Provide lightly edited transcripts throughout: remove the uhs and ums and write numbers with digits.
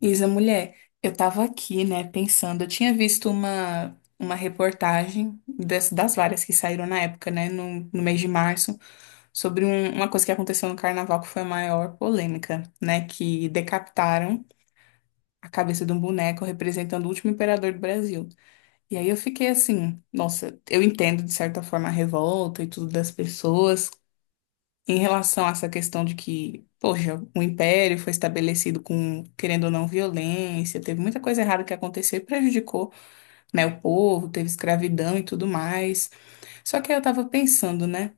Isa, mulher, eu tava aqui, né, pensando, eu tinha visto uma reportagem das várias que saíram na época, né, no mês de março, sobre uma coisa que aconteceu no carnaval que foi a maior polêmica, né, que decapitaram a cabeça de um boneco representando o último imperador do Brasil. E aí eu fiquei assim, nossa, eu entendo de certa forma a revolta e tudo das pessoas, em relação a essa questão de que, poxa, o império foi estabelecido com, querendo ou não, violência, teve muita coisa errada que aconteceu e prejudicou, né, o povo, teve escravidão e tudo mais. Só que aí eu tava pensando, né?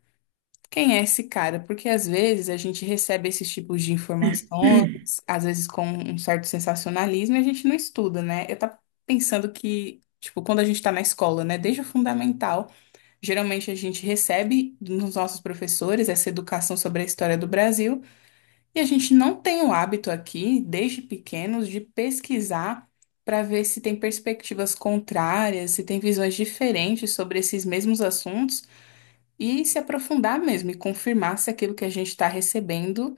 Quem é esse cara? Porque às vezes a gente recebe esses tipos de informações, às vezes com um certo sensacionalismo, e a gente não estuda, né? Eu tava pensando que, tipo, quando a gente tá na escola, né, desde o fundamental, geralmente a gente recebe nos nossos professores essa educação sobre a história do Brasil, e a gente não tem o hábito aqui, desde pequenos, de pesquisar para ver se tem perspectivas contrárias, se tem visões diferentes sobre esses mesmos assuntos e se aprofundar mesmo e confirmar se aquilo que a gente está recebendo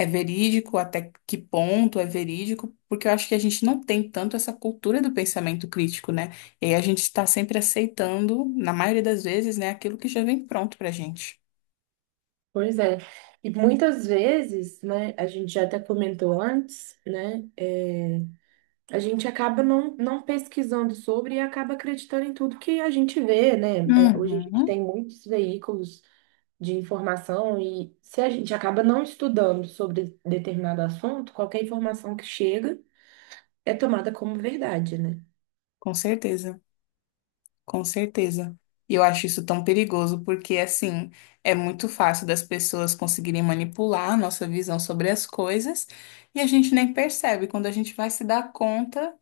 é verídico, até que ponto é verídico, porque eu acho que a gente não tem tanto essa cultura do pensamento crítico, né? E aí a gente está sempre aceitando, na maioria das vezes, né, aquilo que já vem pronto para a gente. Pois é. E muitas vezes, né, a gente já até comentou antes, né, a gente acaba não pesquisando sobre e acaba acreditando em tudo que a gente vê, né? É, hoje a gente Uhum, tem muitos veículos de informação e se a gente acaba não estudando sobre determinado assunto, qualquer informação que chega é tomada como verdade, né? com certeza. Com certeza. E eu acho isso tão perigoso, porque assim, é muito fácil das pessoas conseguirem manipular a nossa visão sobre as coisas e a gente nem percebe. Quando a gente vai se dar conta,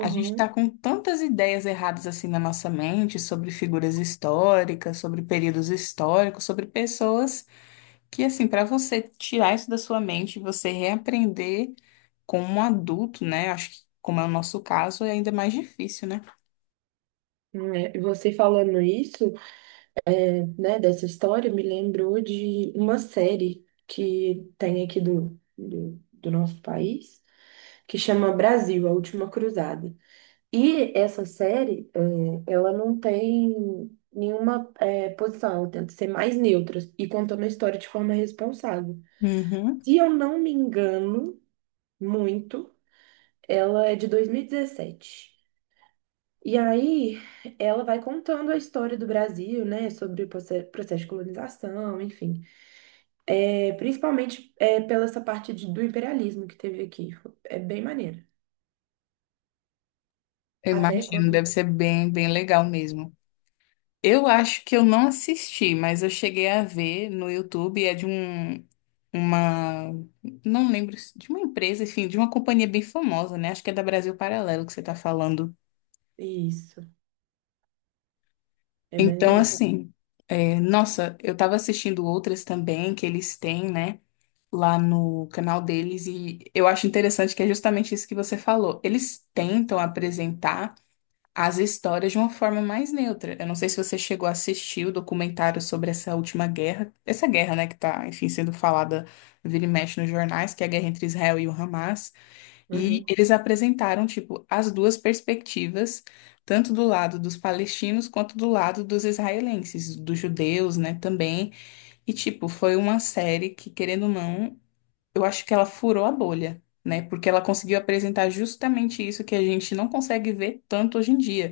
a gente está com tantas ideias erradas assim na nossa mente sobre figuras históricas, sobre períodos históricos, sobre pessoas que assim, para você tirar isso da sua mente, e você reaprender como um adulto, né? Acho que como é o nosso caso, é ainda mais difícil, né? É, e você falando isso, né, dessa história me lembrou de uma série que tem aqui do nosso país, que chama Brasil, A Última Cruzada. E essa série, ela não tem nenhuma, posição, ela tenta ser mais neutra e contando a história de forma responsável. Uhum. Se eu não me engano muito, ela é de 2017. E dezessete. E aí, ela vai contando a história do Brasil, né, sobre o processo de colonização, enfim. É, principalmente é, pela essa parte do imperialismo que teve aqui. É bem maneiro. Eu Até imagino, quando. deve ser bem, bem legal mesmo. Eu acho que eu não assisti, mas eu cheguei a ver no YouTube, é de um, uma, não lembro, de uma empresa, enfim, de uma companhia bem famosa, né? Acho que é da Brasil Paralelo que você tá falando. Isso, é bem Então, legal. assim, é, nossa, eu tava assistindo outras também que eles têm, né? Lá no canal deles, e eu acho interessante que é justamente isso que você falou. Eles tentam apresentar as histórias de uma forma mais neutra. Eu não sei se você chegou a assistir o documentário sobre essa última guerra, essa guerra, né, que tá, enfim, sendo falada vira e mexe nos jornais, que é a guerra entre Israel e o Hamas, e Uhum, eles apresentaram, tipo, as duas perspectivas, tanto do lado dos palestinos quanto do lado dos israelenses, dos judeus, né, também, e, tipo, foi uma série que, querendo ou não, eu acho que ela furou a bolha. Né, porque ela conseguiu apresentar justamente isso que a gente não consegue ver tanto hoje em dia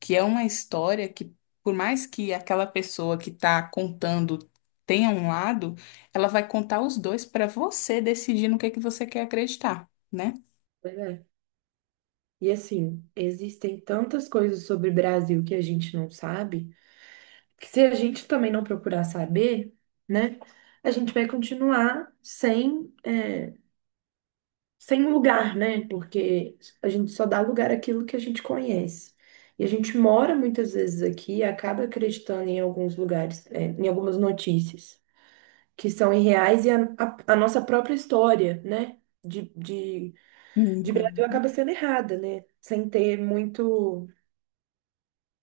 que é uma história que, por mais que aquela pessoa que está contando tenha um lado, ela vai contar os dois para você decidir no que você quer acreditar, né? pois é. E assim, existem tantas coisas sobre o Brasil que a gente não sabe, que se a gente também não procurar saber, né, a gente vai continuar sem, sem lugar, né? Porque a gente só dá lugar àquilo que a gente conhece. E a gente mora muitas vezes aqui e acaba acreditando em alguns lugares, em algumas notícias que são irreais e a nossa própria história, né? De, de, de Brasil Uhum. acaba sendo errada, né? Sem ter muito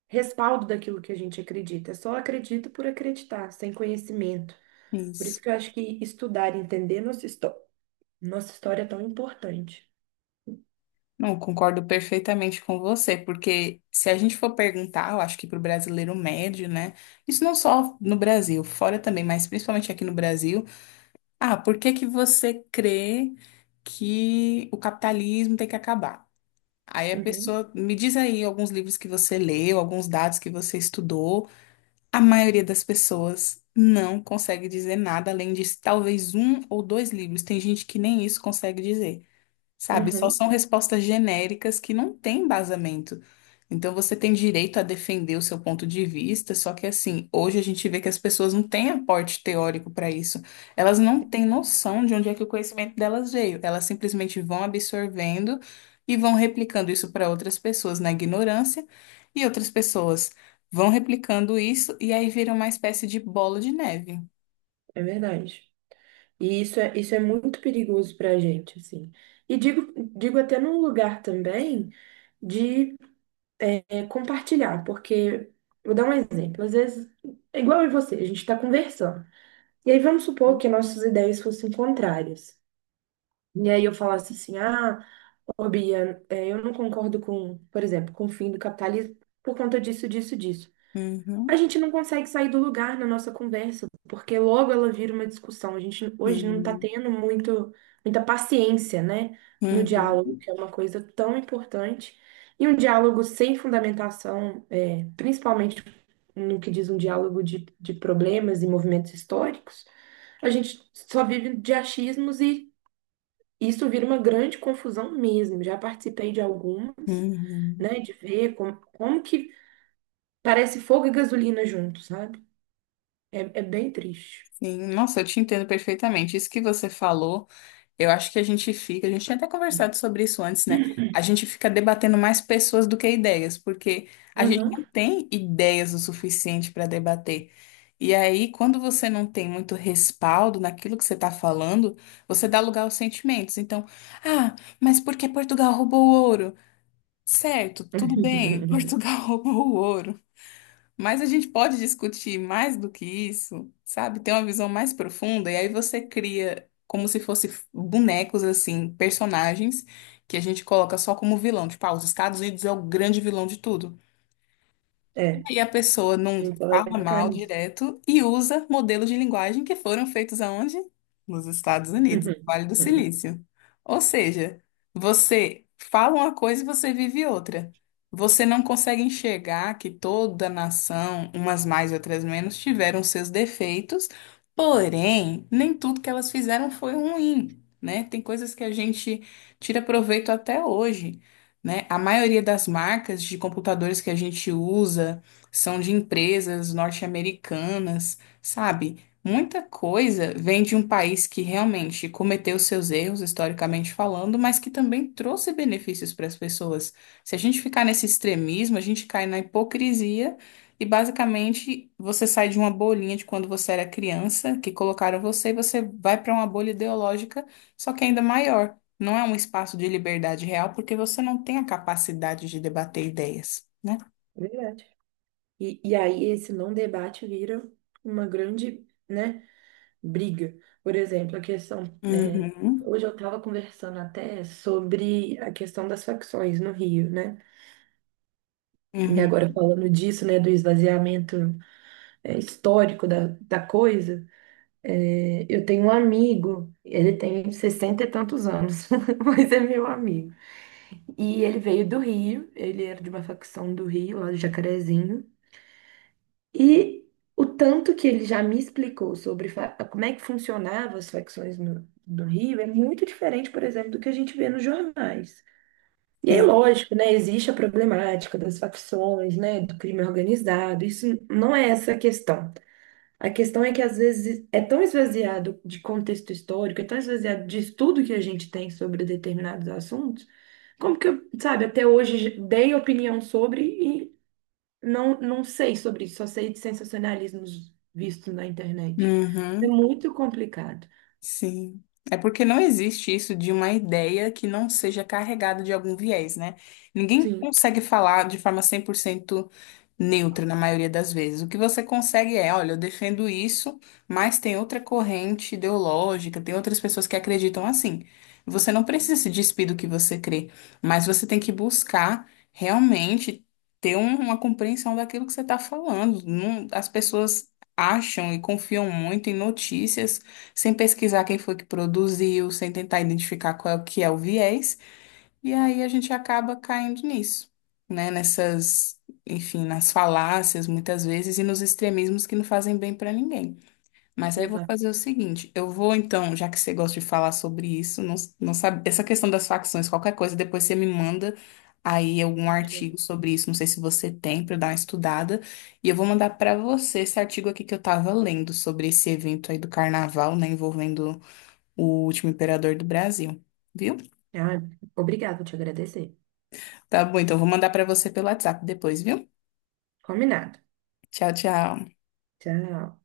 respaldo daquilo que a gente acredita. É só acredito por acreditar, sem conhecimento. Por Isso. isso que eu acho que estudar e entender nossa história é tão importante. Não, concordo perfeitamente com você, porque se a gente for perguntar, eu acho que para o brasileiro médio, né? Isso não só no Brasil, fora também, mas principalmente aqui no Brasil. Ah, por que que você crê que o capitalismo tem que acabar? Aí a Uhum, pessoa me diz aí alguns livros que você leu, alguns dados que você estudou. A maioria das pessoas não consegue dizer nada além de talvez um ou dois livros. Tem gente que nem isso consegue dizer. Sabe, só uhum, são respostas genéricas que não têm embasamento. Então você tem direito a defender o seu ponto de vista, só que assim, hoje a gente vê que as pessoas não têm aporte teórico para isso. Elas não têm noção de onde é que o conhecimento delas veio. Elas simplesmente vão absorvendo e vão replicando isso para outras pessoas na ignorância, e outras pessoas vão replicando isso e aí vira uma espécie de bola de neve. é verdade. E isso é muito perigoso para a gente, assim. E digo até num lugar também de compartilhar, porque vou dar um exemplo. Às vezes, é igual eu e você, a gente está conversando. E aí vamos supor que nossas ideias fossem contrárias. E aí eu falasse assim, ah, ô Bia, eu não concordo com, por exemplo, com o fim do capitalismo por conta disso, disso, disso. A Uhum, gente não consegue sair do lugar na nossa conversa, porque logo ela vira uma discussão. A gente hoje não está uhum, tendo muito, muita paciência, né, no diálogo, uhum, que é uma coisa tão importante. E um diálogo sem fundamentação, principalmente no que diz um diálogo de problemas e movimentos históricos, a gente só vive de achismos e isso vira uma grande confusão mesmo. Já participei de algumas, uhum. né, de ver como que parece fogo e gasolina juntos, sabe? É bem triste. Sim, nossa, eu te entendo perfeitamente. Isso que você falou, eu acho que a gente fica, a gente tinha até conversado sobre isso antes, né? A gente fica debatendo mais pessoas do que ideias, porque a gente Uhum. não tem ideias o suficiente para debater. E aí, quando você não tem muito respaldo naquilo que você está falando, você dá lugar aos sentimentos. Então, ah, mas por que Portugal roubou o ouro? Certo, tudo bem, Portugal roubou o ouro. Mas a gente pode discutir mais do que isso, sabe? Ter uma visão mais profunda, e aí você cria como se fosse bonecos, assim, personagens que a gente coloca só como vilão. Tipo, ah, os Estados Unidos é o grande vilão de tudo. É, a E a pessoa não gente só vai fala ficar mal nisso. direto e usa modelos de linguagem que foram feitos aonde? Nos Estados Unidos, no Vale do Silício. Ou seja, você fala uma coisa e você vive outra. Você não consegue enxergar que toda nação, umas mais e outras menos, tiveram seus defeitos, porém, nem tudo que elas fizeram foi ruim, né? Tem coisas que a gente tira proveito até hoje. Né? A maioria das marcas de computadores que a gente usa são de empresas norte-americanas, sabe? Muita coisa vem de um país que realmente cometeu seus erros, historicamente falando, mas que também trouxe benefícios para as pessoas. Se a gente ficar nesse extremismo, a gente cai na hipocrisia e basicamente você sai de uma bolinha de quando você era criança, que colocaram você, e você vai para uma bolha ideológica, só que ainda maior. Não é um espaço de liberdade real, porque você não tem a capacidade de debater ideias, né? Verdade. E aí esse não debate vira uma grande, né, briga. Por exemplo, Uhum. hoje eu estava conversando até sobre a questão das facções no Rio, né? E Uhum, agora falando disso, né, do esvaziamento histórico da coisa. É, eu tenho um amigo, ele tem 60 e tantos anos, mas é meu amigo. E ele veio do Rio, ele era de uma facção do Rio, lá do Jacarezinho. E o tanto que ele já me explicou sobre como é que funcionavam as facções no, do Rio é muito diferente, por exemplo, do que a gente vê nos jornais. E é sim. lógico, né? Existe a problemática das facções, né? Do crime organizado. Isso não é essa a questão. A questão é que às vezes é tão esvaziado de contexto histórico, é tão esvaziado de estudo que a gente tem sobre determinados assuntos, como que eu, sabe, até hoje dei opinião sobre e não sei sobre isso, só sei de sensacionalismos vistos na internet. É Uhum, muito complicado. sim. É porque não existe isso de uma ideia que não seja carregada de algum viés, né? Ninguém Sim, consegue falar de forma 100% neutra na maioria das vezes. O que você consegue é, olha, eu defendo isso, mas tem outra corrente ideológica, tem outras pessoas que acreditam assim. Você não precisa se despir do que você crê, mas você tem que buscar realmente ter uma compreensão daquilo que você está falando. Não, as pessoas acham e confiam muito em notícias sem pesquisar quem foi que produziu, sem tentar identificar qual é o que é o viés. E aí a gente acaba caindo nisso, né? Nessas, enfim, nas falácias muitas vezes e nos extremismos que não fazem bem para ninguém. Mas aí eu vou exatamente. fazer o seguinte, eu vou então, já que você gosta de falar sobre isso, não, não sabe, essa questão das facções, qualquer coisa, depois você me manda aí algum artigo sobre isso, não sei se você tem para dar uma estudada, e eu vou mandar para você esse artigo aqui que eu tava lendo sobre esse evento aí do carnaval, né, envolvendo o último imperador do Brasil. Viu? Ah, obrigada, vou te agradecer. Tá bom, então vou mandar pra você pelo WhatsApp depois, viu? Combinado. Tchau, tchau. Tchau.